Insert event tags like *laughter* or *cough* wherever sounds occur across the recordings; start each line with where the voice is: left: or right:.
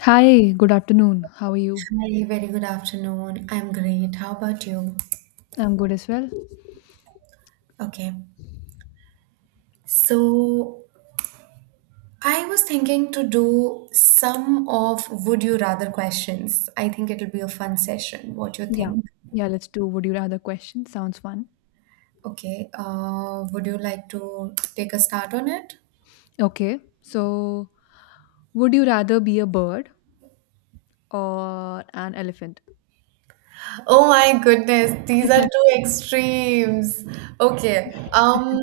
left: Hi, good afternoon. How are you?
right: Hi, very good afternoon. I'm great. How about you?
left: I'm good as well.
right: Okay. So I was thinking to do some of would you rather questions. I think it'll be a fun session. What you
left: Yeah.
right: think?
left: Yeah, let's do would you rather question. Sounds fun.
right: Okay. Would you like to take a start on it?
left: Okay. So, would you rather be a bird or an elephant?
right: Oh my goodness, these are two
left: *laughs*
right: extremes. Okay.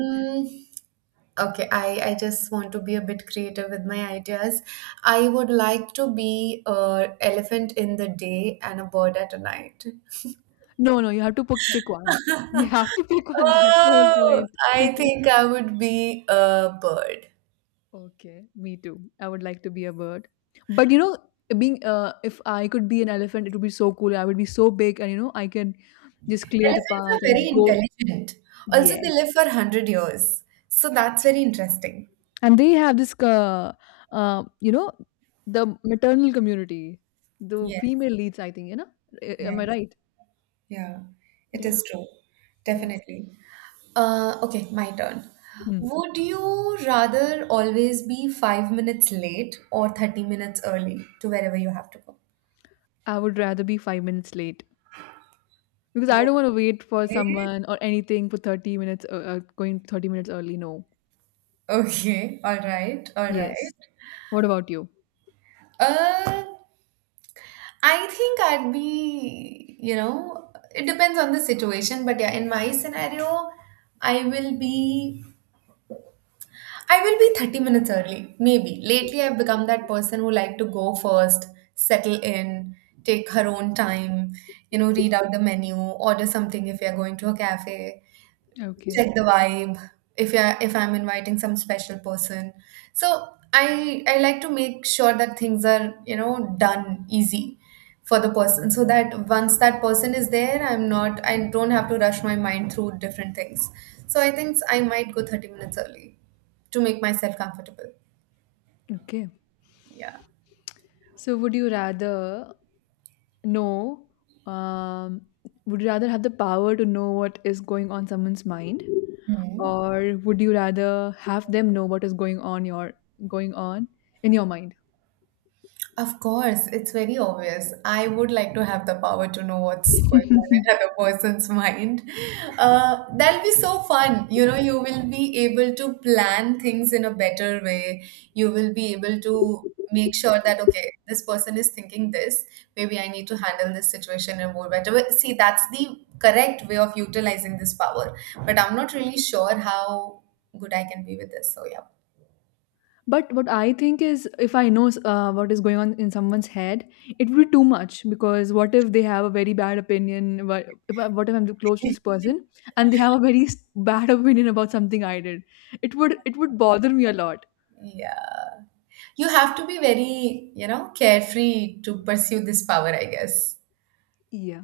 right: Okay, I just want to be a bit creative with my ideas. I would like to be a elephant in the day and a bird at a night.
left: No, no, you have to pick one. You have to pick one. That's the whole
right: Oh,
left: point.
right: I
left: *laughs*
right: think I would be a bird.
left: Okay, me too. I would like to be a bird. But you know, being, if I could be an elephant, it would be so cool. I would be so big, and you know, I can just clear the
right: Elephants
left: path
right: are
left: and
right: very
left: go.
right: intelligent. Also,
left: Yeah.
right: they live for 100 years. So that's very interesting.
left: And they have this, uh, you know the maternal community, the
right: Yes,
left: female leads, I think, you know. A- am I
right: yes.
left: right?
right: Yeah, it
left: Yeah.
right: is true.
left: Yes.
right: Definitely. Okay, my turn.
left: Hmm.
right: Would you rather always be 5 minutes late or 30 minutes early to wherever you have to go?
left: I would rather be 5 minutes late because I don't want to wait for
right: Okay,
left: someone or anything for 30 minutes. Going 30 minutes early, no.
right: okay, all right, all
left: Yes.
right: right.
left: What about you?
right: Uh, I think I'd be, you know, it depends on the situation, but yeah, in my scenario, I will be I will be 30 minutes early, maybe. Lately, I've become that person who like to go first, settle in, take her own time, you know, read out the menu, order something if we are going to a cafe,
left: Okay.
right: check the vibe if I if I'm inviting some special person. So I like to make sure that things are, you know, done easy for the person so that once that person is there I don't have to rush my mind through different things. So I think I might go 30 minutes early to make myself comfortable.
left: Okay,
right: Yeah.
left: so would you rather, No, um, would you rather have the power to know what is going on someone's mind,
right: Mhm.
left: or would you rather have them know what is going on going on in your mind?
right: Of course, it's very obvious. I would like to have the power to know what's going on in another
left: *laughs*
right: *laughs* person's mind. That'll be so fun. You know, you will be able to plan things in a better way. You will be able to make sure that, okay, this person is thinking this. Maybe I need to handle this situation in a more better way. See, that's the correct way of utilizing this power. But I'm not really sure how good I can be with this. So, yeah.
left: But what I think is, if I know what is going on in someone's head, it would be too much. Because what if they have a very bad opinion? What if I'm close to this person and they have a very bad *laughs* opinion about something I did? It would bother me a lot.
right: Yeah. You have to be very, you know, carefree to pursue this power, I guess.
left: Yeah.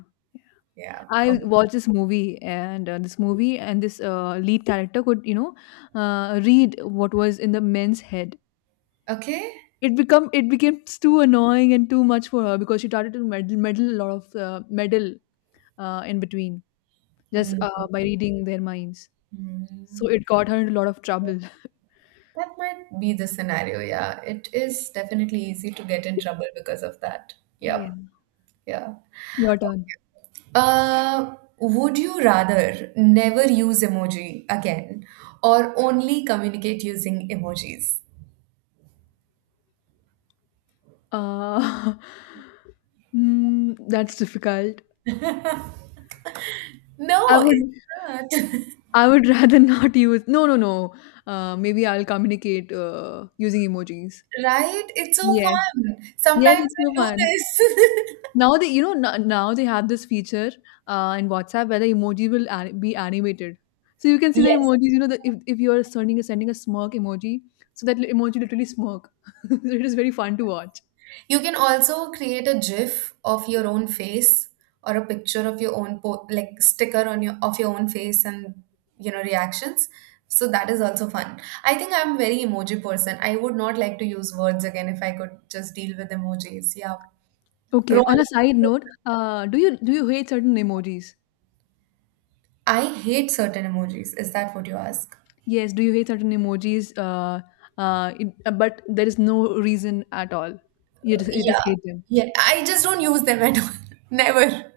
right: Yeah.
left: I
right: O-
left: watched this movie, and this lead character could, you know, read what was in the men's head.
right: Okay.
left: It became too annoying and too much for her because she started to meddle, meddle a lot of meddle in between, just
right: Mm,
left: by reading their minds. So
right: mm.
left: it got her into a lot of trouble. *laughs*
right: That might be the scenario. Yeah. It is definitely easy to get in trouble because of that.
left: Yeah,
right: Yep. Yeah.
left: your turn.
right: Would you rather never use emoji again or only communicate using emojis?
left: Uh, *laughs* that's difficult. I
right: No,
left: would
right: it's not. *laughs*
left: I would *laughs* rather not use. No, no, no. Maybe I'll communicate using emojis.
right: Right? It's so
left: Yes.
right: fun.
left: Yes,
right: Sometimes
left: it's
right: I
left: so
right: do
left: fun.
right: this.
left: Now they, you know, now they have this feature in WhatsApp where the emoji will be animated. So you can see
right: *laughs*
left: the
right: Yes.
left: emojis. You know, if you are sending a smirk emoji, so that emoji literally smirk. *laughs* So it is very fun to watch.
right: You can also create a GIF of your own face or a picture of your own po- like sticker on your of your own face and you know reactions. So that is also fun. I think I'm very emoji person. I would not like to use words again if I could just deal with emojis. Yeah,
left: Okay.
right: pro
left: On a side
right: emoji.
left: note, do you hate certain emojis?
right: I hate certain emojis. Is that what you ask?
left: Yes. Do you hate certain emojis? But there is no reason at all. You just
right: Yeah,
left: hate them.
right: yeah. I just don't use them at all. *laughs* Never.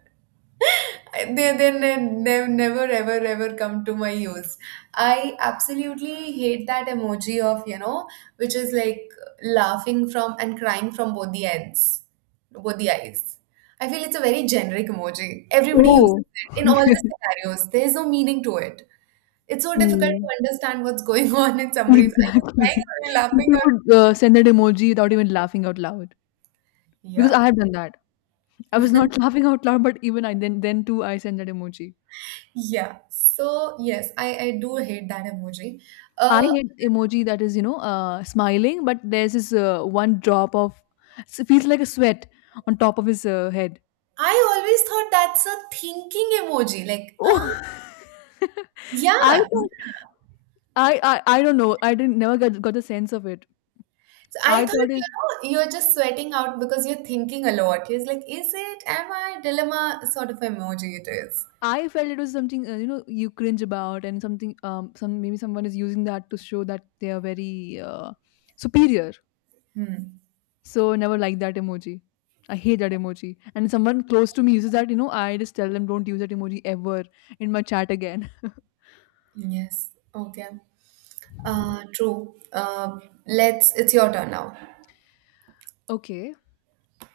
right: They've never ever ever come to my use. I absolutely hate that emoji of, you know, which is like laughing from and crying from both the ends, both the eyes. I feel it's a very generic emoji. Everybody
left: Oh.
right: uses it in all the
left: *laughs*
right: scenarios. There's no meaning to it. It's so difficult
left: Mm.
right: to understand what's going *laughs* on in somebody's. Are you crying
left: Exactly.
right: or are you
left: *laughs*
right: laughing
left: People
right: or
left: would send that emoji without even laughing out loud, because
right: yeah,
left: I have done that. I was not *laughs* laughing out loud, but even I then too I send that emoji.
right: yeah so yes, I do hate that emoji.
left: I
right: uh
left: hate emoji that is, you know, smiling, but there's this one drop of, it feels like a sweat on top of his head.
right: I always thought that's a thinking emoji. Like,
left: Oh. *laughs* I
right: yeah. So
left: thought, I don't know. I didn't never got the sense of it.
right: I
left: I thought it's,
right: thought, you know, you're just sweating out because you're thinking a lot. It's like, is it, am I, dilemma sort of emoji it is.
left: I felt it was something, you know, you cringe about, and something, some, maybe someone is using that to show that they are very superior.
right: Hmm.
left: So I never like that emoji. I hate that emoji. And someone close to me uses that, you know, I just tell them, don't use that emoji ever in my chat again. *laughs*
right: Yes. Okay. True. It's your turn now.
left: Okay.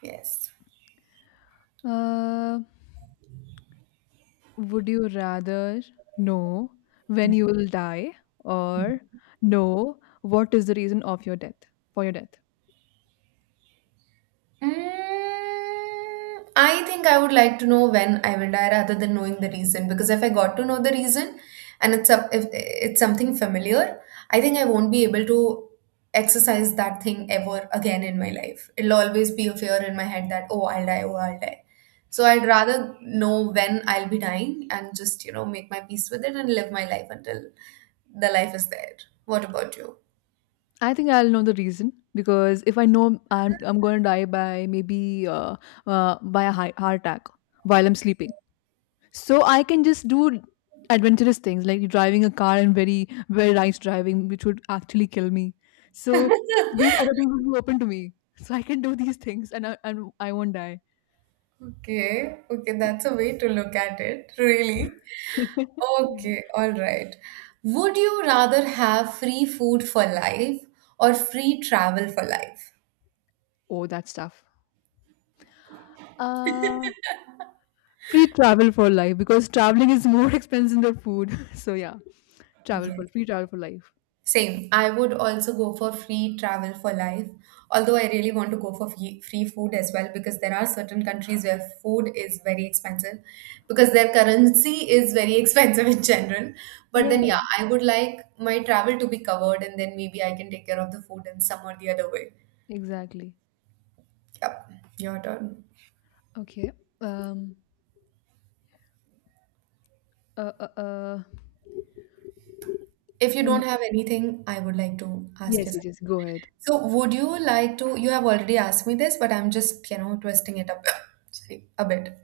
right: Yes.
left: Uh, would you rather know when you will die, or know what is the reason of your death, for your death?
right: Mm, I think I would like to know when I will die rather than knowing the reason because if I got to know the reason and it's up if it's something familiar, I think I won't be able to exercise that thing ever again in my life. It'll always be a fear in my head that oh I'll die, oh I'll die. So I'd rather know when I'll be dying and just, you know, make my peace with it and live my life until the life is there. What about you?
left: I think I'll know the reason, because if I know I'm going to die by maybe by a heart attack while I'm sleeping, so I can just do adventurous things, like driving a car and very very nice driving, which would actually kill me. So these other things
right: *laughs*
left: would be open to me, so I can do these things and and I won't die.
right: Okay, okay, that's a way to look at it, really.
left: *laughs* Yeah.
right: Okay, all right. Would you rather have free food for life or free travel for life?
left: Oh, that's tough. Uh, Free travel for life, because traveling is more *laughs* expensive than food. *laughs* So yeah, travel
right: Yes.
left: for free travel for life.
right: Same. I would also go for free travel for life. Although I really want to go for free, free food as well because there are certain countries where food is very expensive because their currency is very *laughs* expensive in general. But then,
left: Yeah.
right: yeah, I would like my travel to be covered and then maybe I can take care of the food in some or the other way.
left: Exactly.
right: Yep, your turn.
left: Okay. Um. Uh. Uh. uh
right: If you
left: mm,
right: don't have anything, I would like to ask
left: yes.
right: you
left: Yes.
right: something.
left: Yes. Go ahead.
right: So would you like to, you have already asked me this, but I'm just, you know, twisting it up, *laughs* *coughs* sorry, a bit.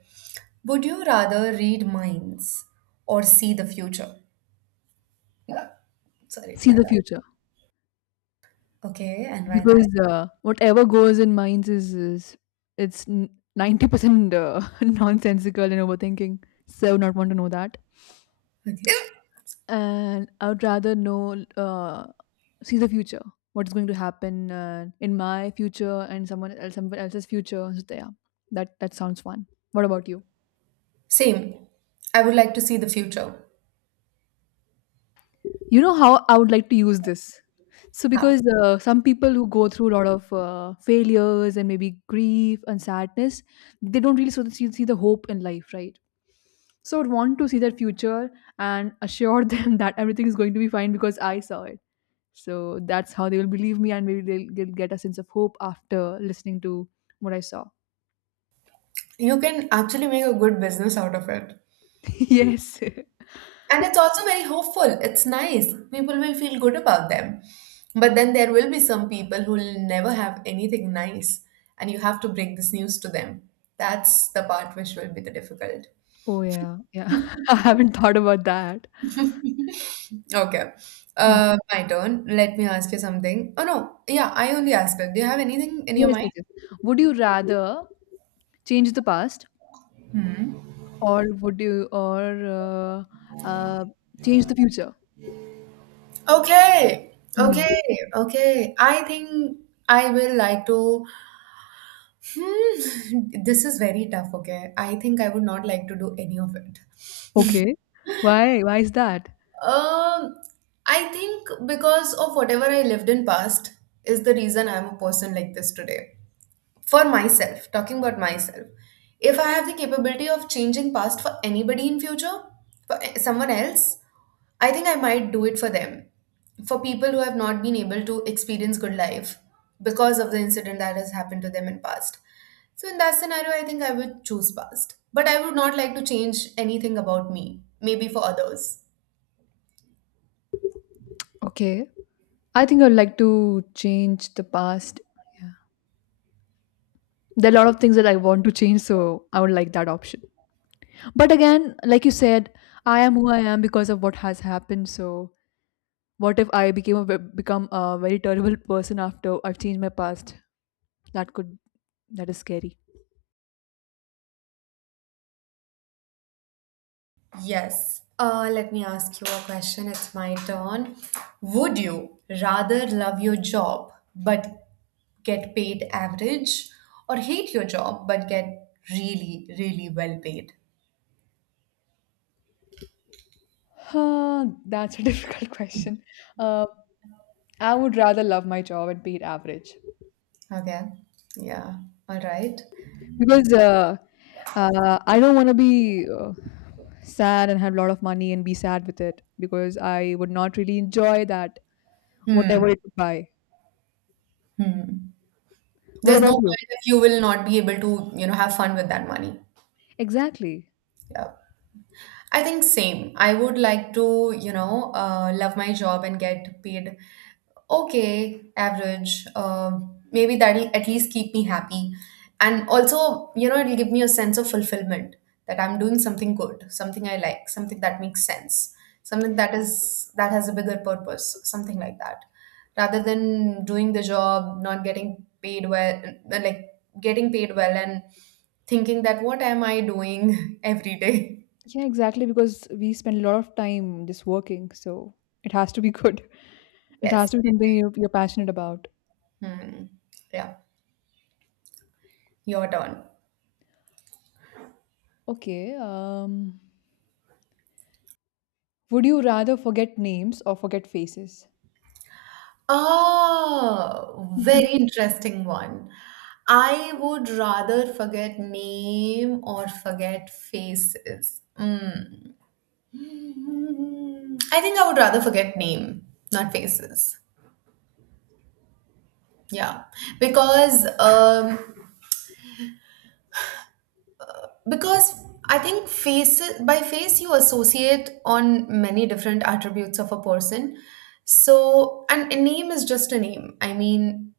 right: Would you rather read minds or see the future? Yeah. Sorry,
left: See
right: my
left: the
right: bad.
left: future,
right: Okay, and why that?
left: because whatever goes in minds is it's 90% *laughs* nonsensical and overthinking. So I would not want to know that.
right: Okay.
left: And I would rather know. See the future. What's going to happen in my future and someone else, someone else's future? So yeah, that sounds fun. What about you?
right: Same. I would like to see the future.
left: You know how I would like to use this. So,
right: How?
left: because some people who go through a lot of failures and maybe grief and sadness, they don't really sort of see the hope in life, right? So, I would want to see their future and assure *laughs* them that everything is going to be fine because I saw it. So, that's how they will believe me, and maybe they'll get a sense of hope after listening to what I saw.
right: You can actually make a good business out of it.
left: *laughs* Yes. *laughs*
right: And it's also very hopeful. It's nice. People will feel good about them. But then there will be some people who will never have anything nice, and you have to bring this news to them. That's the part which will be the difficult.
left: Oh, yeah. Yeah. *laughs* I haven't thought about that.
right: Okay.
left: Mm.
right: My turn. Let me ask you something. Oh no, yeah, I only asked it. Do you have anything in your
left: Yes,
right: mind?
left: yes, yes. Would you rather change the past,
right: Hmm.
left: or would you, or uh, change the future?
right: Okay,
left: Hmm.
right: okay, okay. I think I will like to. Hmm, *laughs* this is very tough. Okay, I think I would not like to do any of it.
left: Okay. Why? Why is that?
right: Um, I think because of whatever I lived in past is the reason I'm a person like this today. For myself, talking about myself, if I have the capability of changing past for anybody in future, for a- someone else, I think I might do it for them. For people who have not been able to experience good life because of the incident that has happened to them in past. So in that scenario, I think I would choose past. But I would not like to change anything about me, maybe for others.
left: Okay. I think I'd like to change the past. Yeah. There are a lot of things that I want to change, so I would like that option. But again, like you said, I am who I am because of what has happened. So what if I become a very terrible person after I've changed my past? That could that is scary.
right: Yes. Let me ask you a question. It's my turn. Would you rather love your job but get paid average or hate your job but get really, really well paid?
left: Huh, that's a *laughs* difficult question. Uh, I would rather love my job and be average
right: Okay. Yeah. All right.
left: because I don't want to be sad and have a lot of money and be sad with it, because I would not really enjoy that whatever it would buy.
right: Hmm.
left: What
right: There's no
left: about you?
right: point if you will not be able to, you know, have fun with that money.
left: Exactly.
right: Yeah. I think same. I would like to, you know, love my job and get paid okay, average. Maybe that'll at least keep me happy. And also, you know, it'll give me a sense of fulfillment that I'm doing something good, something I like, something that makes sense, something that has a bigger purpose, something like that. Rather than doing the job, not getting paid well, like getting paid well and thinking that what am I doing *laughs* every day?
left: Yeah, exactly. Because we spend a lot of time just working, so it has to be good. *laughs* It has
right: Yes.
left: to be something you're passionate about.
right: Hmm. Yeah, your turn.
left: Okay. Would you rather forget names or forget faces?
right: Oh, very
left: *laughs*
right: interesting one. I would rather forget name or forget faces. Mm. I think I would rather forget name, not faces. Yeah, because um, because I think faces, by face you associate on many different attributes of a person. So, and a name is just a name. I mean,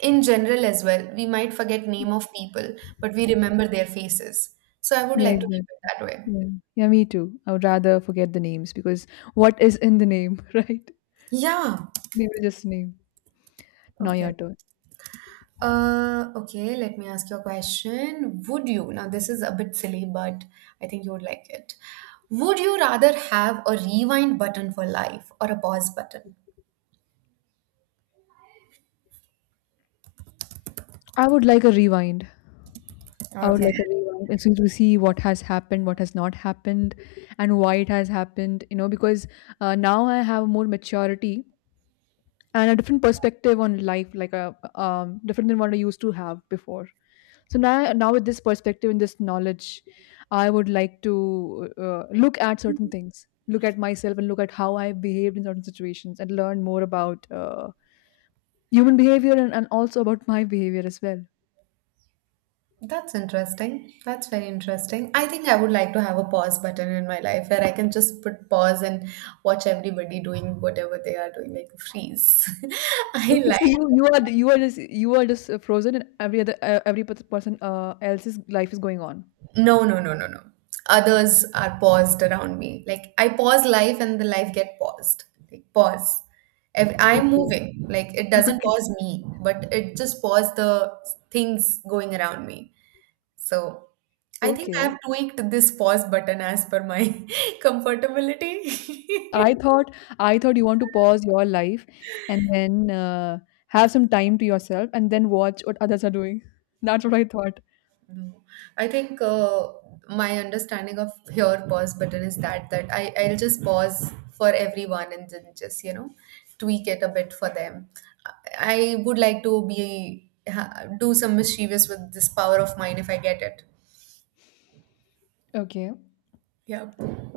right: in general as well we might forget name of people but we remember their faces, so I would
left: Yeah,
right: like to keep
left: exactly.
right: it that way.
left: Yeah. Yeah, me too. I would rather forget the names, because what is in the name, *laughs* right?
right: Yeah,
left: Name is just name. Now your
right: okay.
left: turn.
right: Okay Let me ask you a question. Would you, now this is a bit silly but I think you would like it, would you rather have a rewind button for life or a pause button?
left: I would like a rewind. I would
right: Okay.
left: like a rewind, and so to see what has happened, what has not happened, and why it has happened. You know, because now I have more maturity and a different perspective on life, like a, different than what I used to have before. So now with this perspective and this knowledge, I would like to look at certain things, look at myself, and look at how I behaved in certain situations, and learn more about human behavior, and also about my behavior as well.
right: That's interesting. That's very interesting. I think I would like to have a pause button in my life where I can just put pause and watch everybody doing whatever they are doing, like freeze. *laughs* I
left: Okay, so
right: like,
left: you are, you are just frozen, and every other, person else's life is going on?
right: no. Others are paused around me. Like I pause life and the life get paused. Like pause. If I'm
left: Okay.
right: moving. Like it doesn't
left: Okay.
right: pause me, but it just pause the things going around me. So I think I
left: Okay,
right: have tweaked this pause button as per my *laughs* comfortability. *laughs*
left: I thought, you want to pause your life and then have some time to yourself and then watch what others are doing. *laughs* That's what I thought.
right: No, I think my understanding of here pause button is that I I'll just pause for everyone and then just, you know, tweak it a bit for them. I would like to be ha, do some mischievous with this power of mine if I get it.
left: Okay.
right: Yeah.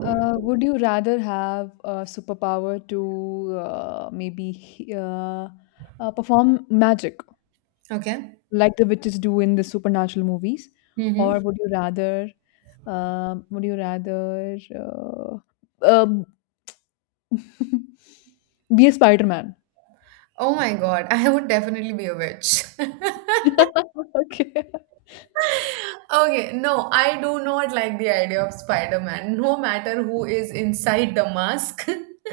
left: Would you rather have a superpower to perform magic
right: Okay.
left: like the witches do in the supernatural movies,
right: Mm-hmm.
left: or would you rather, um, would you rather uh, um, *laughs* be a Spider-Man?
right: Oh my God, *laughs* I would definitely be a witch. *laughs*
left: *laughs* Okay.
right: Okay, no, I do not like the idea of Spider-Man, no matter who is inside the mask. *laughs*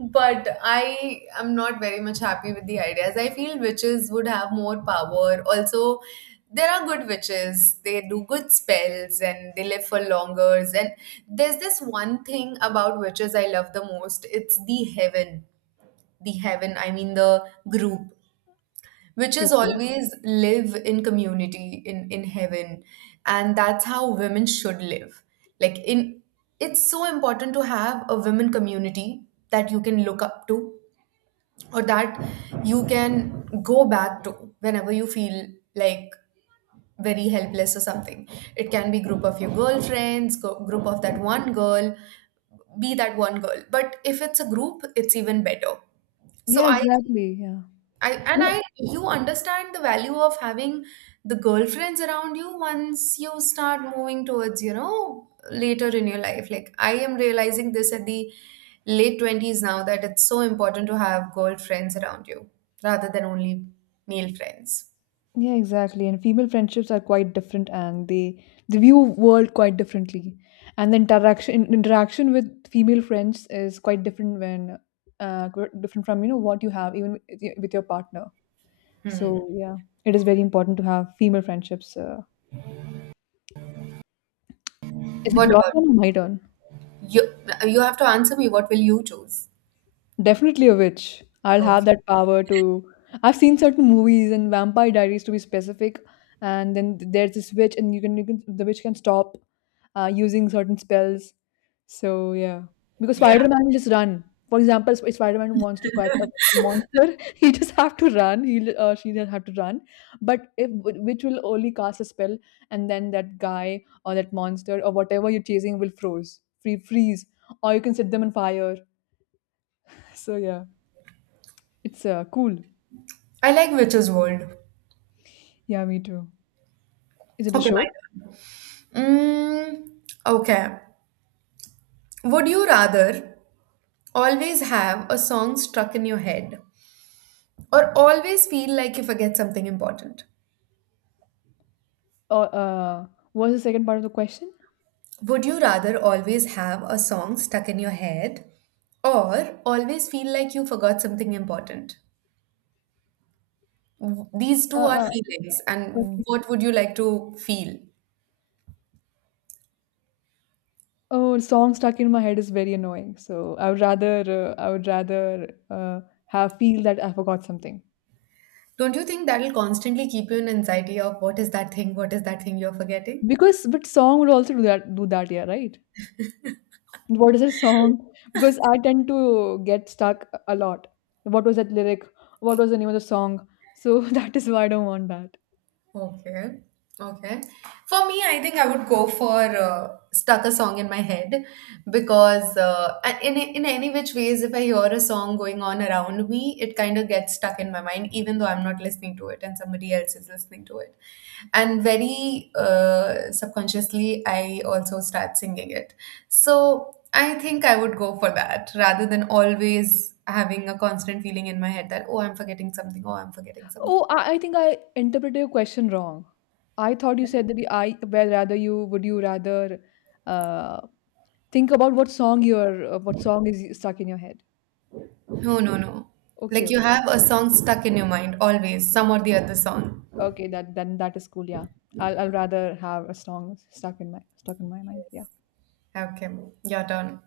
right: But I am not very much happy with the ideas. I feel witches would have more power. Also, there are good witches. They do good spells and they live for longer. And there's this one thing about witches I love the most. It's the heaven. The heaven, I mean the group, witches
left: Okay.
right: always live in community in heaven, and that's how women should live, like, in, it's so important to have a women community that you can look up to, or that you can go back to whenever you feel like, very helpless or something. It can be group of your girlfriends go, group of that one girl, be that one girl, but if it's a group it's even better. so
left: Yeah,
right: i
left: exactly. Yeah.
right: I and
left: You know,
right: I, you understand the value of having the girlfriends around you once you start moving towards, later in your life. Like I am realizing this at the late 20s now, that it's so important to have girlfriends around you rather than only male friends.
left: yeah, exactly. And female friendships are quite different, and they view world quite differently. And the interaction with female friends is quite different when, different from, you know, what you have even with your, partner. So yeah, it is very important to have female friendships. Is it
right: What
left: your
right: about
left: turn or my turn?
right: you? You have to answer me. What will you choose?
left: Definitely a witch. I'll have
right: Okay.
left: that power to. I've seen certain movies, and Vampire Diaries to be specific, and then there's this witch, and you can, the witch can stop using certain spells. So yeah, because
right: Yeah.
left: Spider-Man will just run. For example, if Spider-Man wants to catch a monster, *laughs* he just have to run. He, she just have to run. But if witch will only cast a spell, and then that guy or that monster or whatever you're chasing will froze, free freeze, or you can set them on fire. So yeah. It's cool.
right: I like Witch's World.
left: Yeah, me too. Is it a
right: Okay, my
left: show?
right: turn. Mm, okay. Would you rather always have a song stuck in your head, or always feel like you forget something important?
left: Or What's the second part of the question?
right: Would you rather always have a song stuck in your head, or always feel like you forgot something important? These
left: Uh,
right: two are
left: uh,
right: feelings, and
left: okay.
right: what would you like to feel?
left: Oh, song stuck in my head is very annoying. So I would rather, have, feel that I forgot something.
right: Don't you think that'll constantly keep you in anxiety of what is that thing, what is that thing you're forgetting?
left: Because but song would also do that, yeah, right? What is a song? Because I tend to get stuck a lot. What was that lyric? What was the name of the song? So *laughs* that is why I don't want that.
right: Okay. Okay. For me, I think I would go for stuck a song in my head, because in any which ways, if I hear a song going on around me, it kind of gets stuck in my mind, even though I'm not listening to it and somebody else is listening to it. And very subconsciously, I also start singing it. So I think I would go for that rather than always having a constant feeling in my head that, oh, I'm forgetting something, oh, I'm forgetting something.
left: Oh, I think I interpreted your question wrong. I thought you said that the I where rather you would you rather uh, think about what song is stuck in your head.
right: No, no, no.
left: Okay,
right: Like you
left: okay,
right: have a song stuck in your mind always, some or the other song.
left: okay. That then that is cool. Yeah, I'll rather have a song stuck in my mind. Yeah.
right: Okay, your turn.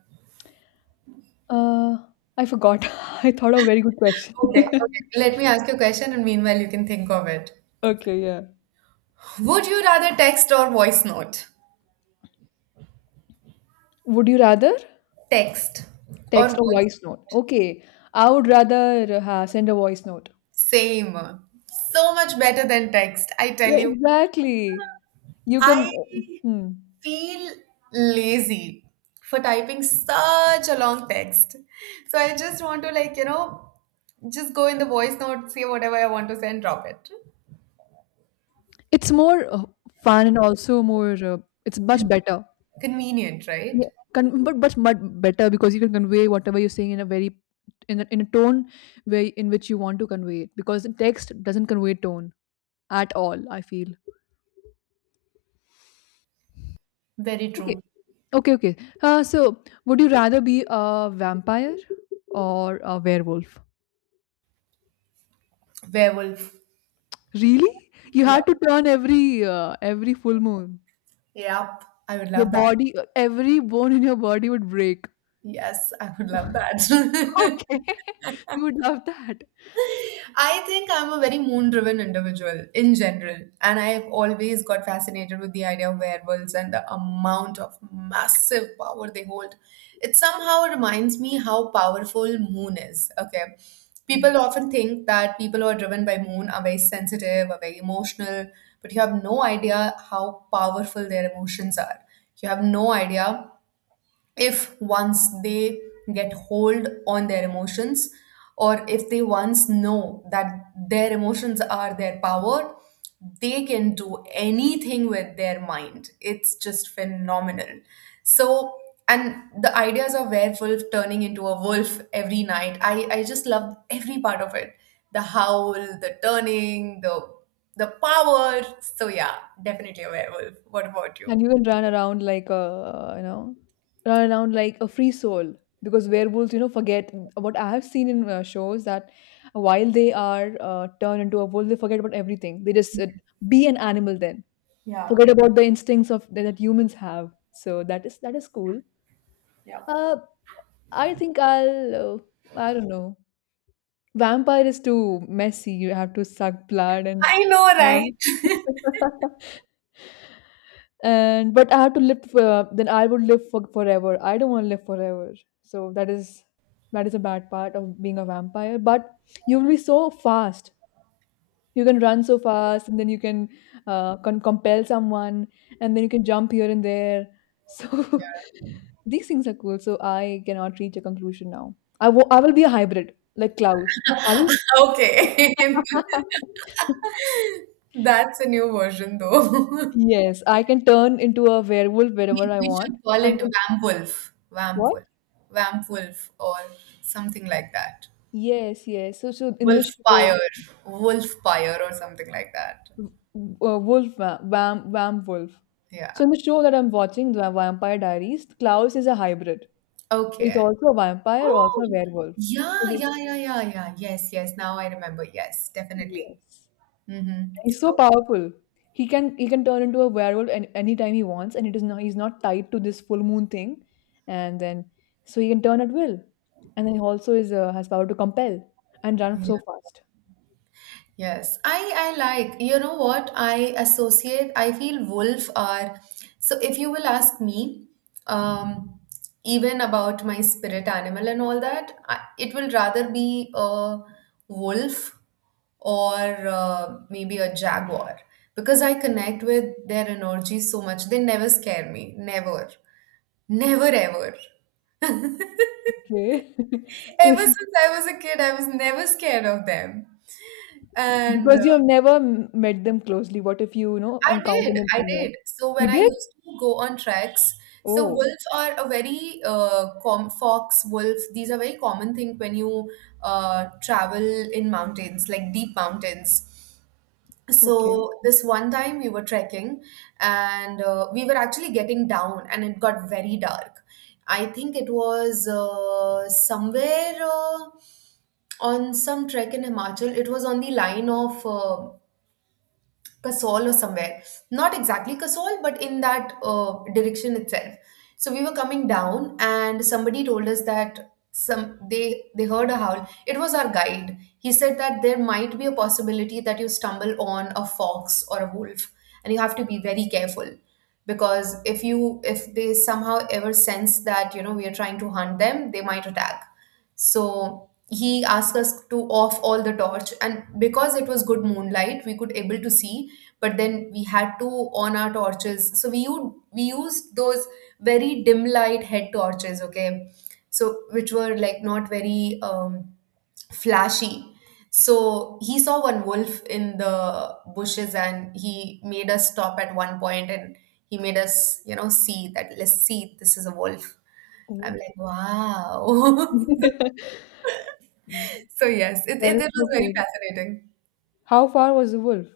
left: Uh, I forgot. *laughs* I thought a very good question.
right: Okay, okay.
left: *laughs*
right: Let me ask you a question, and meanwhile you can think of it.
left: Okay, yeah.
right: Would you rather text or voice note?
left: Would you rather
right: Text or
left: text or
right: voice.
left: voice note? Okay, I would rather send a voice note.
right: Same. So much better than text, I tell
left: Yeah,
right: you.
left: exactly. You can.
right: I
left: Hmm.
right: feel lazy for typing such a long text. So I just want to, like, just go in the voice note, say whatever I want to say and drop it.
left: It's more fun and also more it's much
right: Con-
left: better.
right: Convenient, right?
left: Yeah. But much much better because you can convey whatever you're saying in a very in a tone way in which you want to convey it because the text doesn't convey tone at all, I feel.
right: Very
left: Okay.
right: true.
left: Okay, okay. So would you rather be a vampire or a werewolf?
right: Werewolf.
left: Really? You
right: Yeah.
left: had to turn every full moon.
right: Yep. I would
left: Your
right: love that.
left: body, every bone in your body would break.
right: Yes, I would love
left: *laughs*
right: that.
left: Okay.
right: *laughs*
left: *laughs* You would love that.
right: I think I'm a very moon driven individual in general, and I've always got fascinated with the idea of werewolves and the amount of massive power they hold. It somehow reminds me how powerful moon is. Okay.
left: Mhm.
right: People often think that people who are driven by moon are very sensitive, are very emotional, but you have no idea how powerful their emotions are. You have no idea, if once they get hold on their emotions, or if they once know that their emotions are their power, they can do anything with their mind. It's just phenomenal. So, and the ideas of werewolf turning into a wolf every night, I just love every part of it: the howl, the turning, the power. So yeah, definitely a werewolf. What about you?
left: And you can run around like a, you know, run around like a free soul because werewolves, you know, forget what I have seen in shows that while they are turned into a wolf, they forget about everything. They just be an animal then,
right: Yeah,
left: forget about the instincts of that humans have. So that is cool.
right: yeah.
left: Uh, I think I don't know. Vampire is too messy. You have to suck blood and
right: I know,
left: stuff.
right: right?
left: *laughs* And but I have to live for, then I would live for forever. I don't want to live forever. So that is a bad part of being a vampire. But you will be so fast. You can run so fast, and then you can compel someone, and then you can jump here and there. So *laughs* these things are cool. So I cannot reach a conclusion now. I will be a hybrid like Klaus. Are we?
right: Okay. *laughs* That's a new version though. *laughs*
left: Yes, I can turn into a werewolf whenever
right: We,
left: I
right: we
left: want.
right: should call
left: And
right: it
left: then
right: Vamp Wolf. Vamp
left: what?
right: Wolf. Vamp Wolf or something like that.
left: Yes, yes. So in this show,
right: Wolfpire. Wolfpire or something like that.
left: Wham Wolf. So
right: Yeah.
left: in the show that I'm watching, the Vampire Diaries, Klaus is a hybrid. So he's
right: Okay.
left: also a vampire, also
right: Oh,
left: a werewolf. So
right: yeah,
left: they,
right: yeah, yeah, yeah, yeah. Yes, yes. Now I remember. Yes, definitely.
left: yes.
right: Mm-hmm.
left: He's so powerful. He can turn into a werewolf anytime he wants, and it is not he's not tied to this full moon thing, and then so he can turn at will, and then he also is has power to compel and run
right: Okay.
left: so fast.
right: Yes, I like. You know what? I associate. I feel wolf are. So if you will ask me, um, even about my spirit animal and all that, I, it will rather be a wolf, or maybe a jaguar, because I connect with their energy so much. They never scare me. Never, never, ever. *laughs*
left: Okay, *laughs*
right: Ever
left: if.
right: since I was a kid, I was never scared of them. And
left: Because you have never m met them closely. What if you, you know,
right: I did,
left: encounter them
right: I
left: somewhere?
right: did. So
left: You
right: when I
left: did?
right: used to go on treks, so
left: Oh,
right: wolves are a very com fox, wolves. These are very common thing when you travel in mountains, like deep mountains.
left: okay.
right: So this one time we were trekking, and we were actually getting down, and it got very dark. I think it was somewhere on some trek in Himachal. It was on the line of Kasol or somewhere. Not exactly Kasol, but in that direction itself. So we were coming down, and somebody told us that some they heard a howl. It was our guide. He said that there might be a possibility that you stumble on a fox or a wolf, and you have to be very careful, because if you, if they somehow ever sense that, you know, we are trying to hunt them, they might attack. So he asked us to off all the torch, and because it was good moonlight, we could able to see, but then we had to on our torches, so we used those very dim light head torches, okay. So which were like not very flashy. So he saw one wolf in the bushes, and he made us stop at one point, and he made us, you know, see that, let's see, this is a wolf. I'm
left: Oh.
right: like, wow. *laughs*
left: *laughs*
right: So yes,
left: That is
right: it was
left: so
right: very
left: cool.
right: fascinating.
left: How far was the wolf?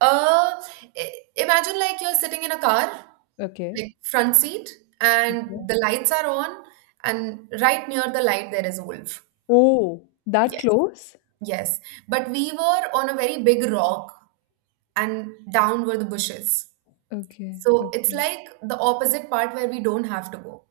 right: uh Imagine like you're sitting in a car,
left: Okay.
right: like front seat, and
left: Okay.
right: the lights are on, and right near the light there is a wolf.
left: Oh, that
right: Yeah.
left: close?
right: Yes, but we were on a very big rock, and down were the bushes.
left: Okay,
right: So it's
left: okay,
right: like the opposite part where we don't have to go,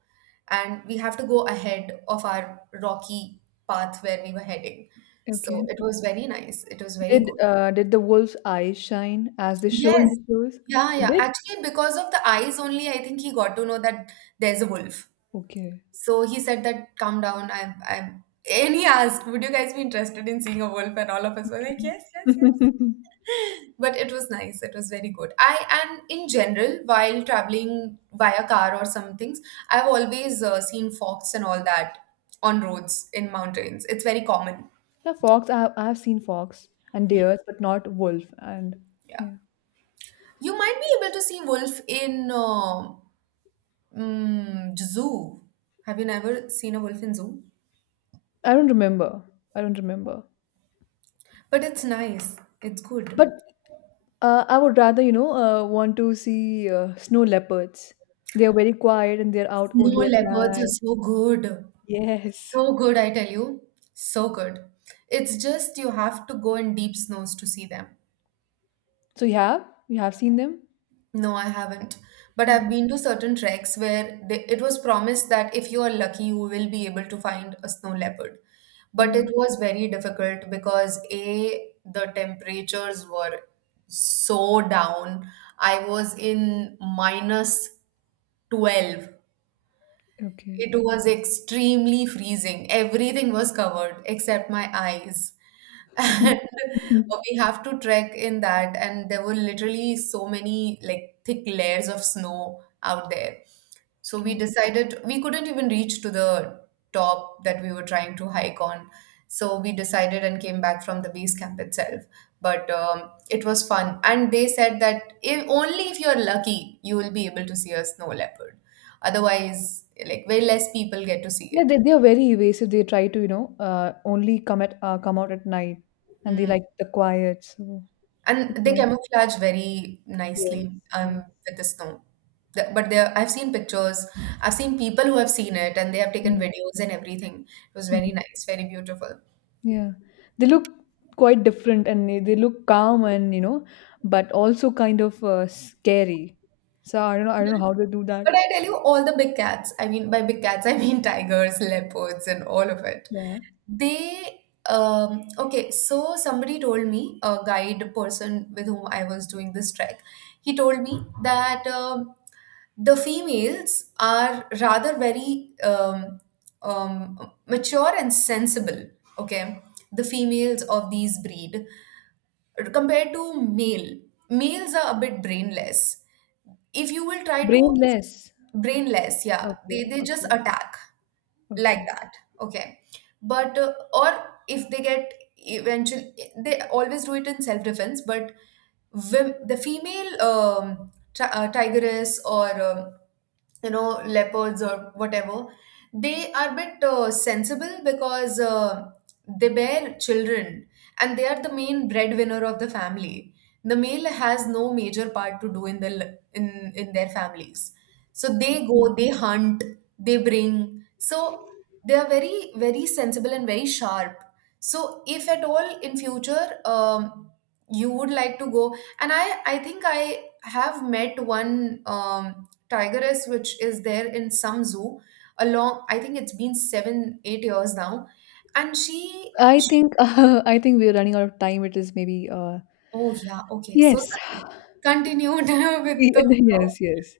right: and we have to go ahead of our rocky path where we were heading. So
left: okay.
right: it was very nice. It was very good.
left: Did the wolf's eyes shine as they show in
right: Yes.
left: the shows?
right: Yeah,
left: It
right: yeah.
left: did?
right: Actually, because of the eyes only, I think he got to know that there's a wolf.
left: Okay.
right: So he said that, calm down, I'm, and he asked, would you guys be interested in seeing a wolf? And all of us were like, yes, yes,
left: *laughs*
right: yes. *laughs* But it was nice. It was very good. I, and in general, while traveling via car or some things, I've always seen fox and all that on roads in mountains. It's very common.
left: Yeah, fox. I have seen fox and deers, but not wolf. And
right: Yeah,
left: yeah,
right: you might be able to see wolf in zoo. Have you never seen a wolf in zoo?
left: I don't remember. I don't remember.
right: But it's nice. It's
left: But
right: good.
left: I would rather, you know, want to see snow leopards. They are very quiet and they're out
right: No,
left: only at
right: leopards are
left: night.
right: so good.
left: Yes.
right: So good, I tell you. So good. It's just you have to go in deep snows to see them.
left: So you have? You have seen them?
right: No, I haven't. But
left: Yeah.
right: I've been to certain treks where they, it was promised that if you are lucky, you will be able to find a snow leopard. But it
left: Mm.
right: was very difficult, because A, the temperatures were so down. I was in minus 12.
left: Okay.
right: It was extremely freezing. Everything was covered except my eyes. And
left: *laughs*
right: *laughs* we have to trek in that, and there were literally so many like thick layers of snow out there. So we
left: Okay.
right: decided, we couldn't even reach to the top that we were trying to hike on. So we decided and came back from the base camp itself. But it was fun, and they said that if only if you're lucky, you will be able to see a snow leopard. Otherwise, like way less people get to see
left: Yeah,
right: it.
left: they are very evasive. They try to, you know, only come at come out at night, and they
right: Hmm.
left: like the quiet. So it
right: And they
left: might.
right: camouflage very
left: Yes.
right: nicely
left: Yes.
right: with the snow. But there, I've seen pictures. I've seen people who have seen it, and they have taken videos and everything. It was
left: Mm.
right: very nice, very beautiful.
left: Yeah, they look quite different and they look calm and you know, but also kind of scary. So I don't know how they do that.
right: But I tell you, all the big cats. I mean, by big cats, I mean tigers, leopards, and all of it.
left: Yeah,
right: They, okay, so somebody told me, a guide person with whom I was doing this trek, he told me that the females are rather very mature and sensible, okay, the females of these breed compared to male. Males are a bit brainless. If you will try to,
left: brainless.
right: brainless, yeah,
left: Okay,
right: they just
left: okay,
right: attack like
left: okay.
right: that, okay. But or if they get, eventually, they always do it in self defense. But the female tigress, or you know, leopards or whatever, they are a bit sensible, because they bear children, and they are the main breadwinner of the family. The male has no major part to do in in their families, so they
left: Mm.
right: go, they hunt, they bring. So they are very very sensible and very sharp. So if at all in future, you would like to go, and I think I have met one tigress which is there in some zoo, along, I think it's been 7 8 years now, and she,
left: I
right: she
left: think *laughs* I think we're running out of time. It is maybe
right: oh yeah, okay, so
left: yes,
right: sorry, continued *laughs*
left: *laughs*
right: with the flow.
left: yes, yes.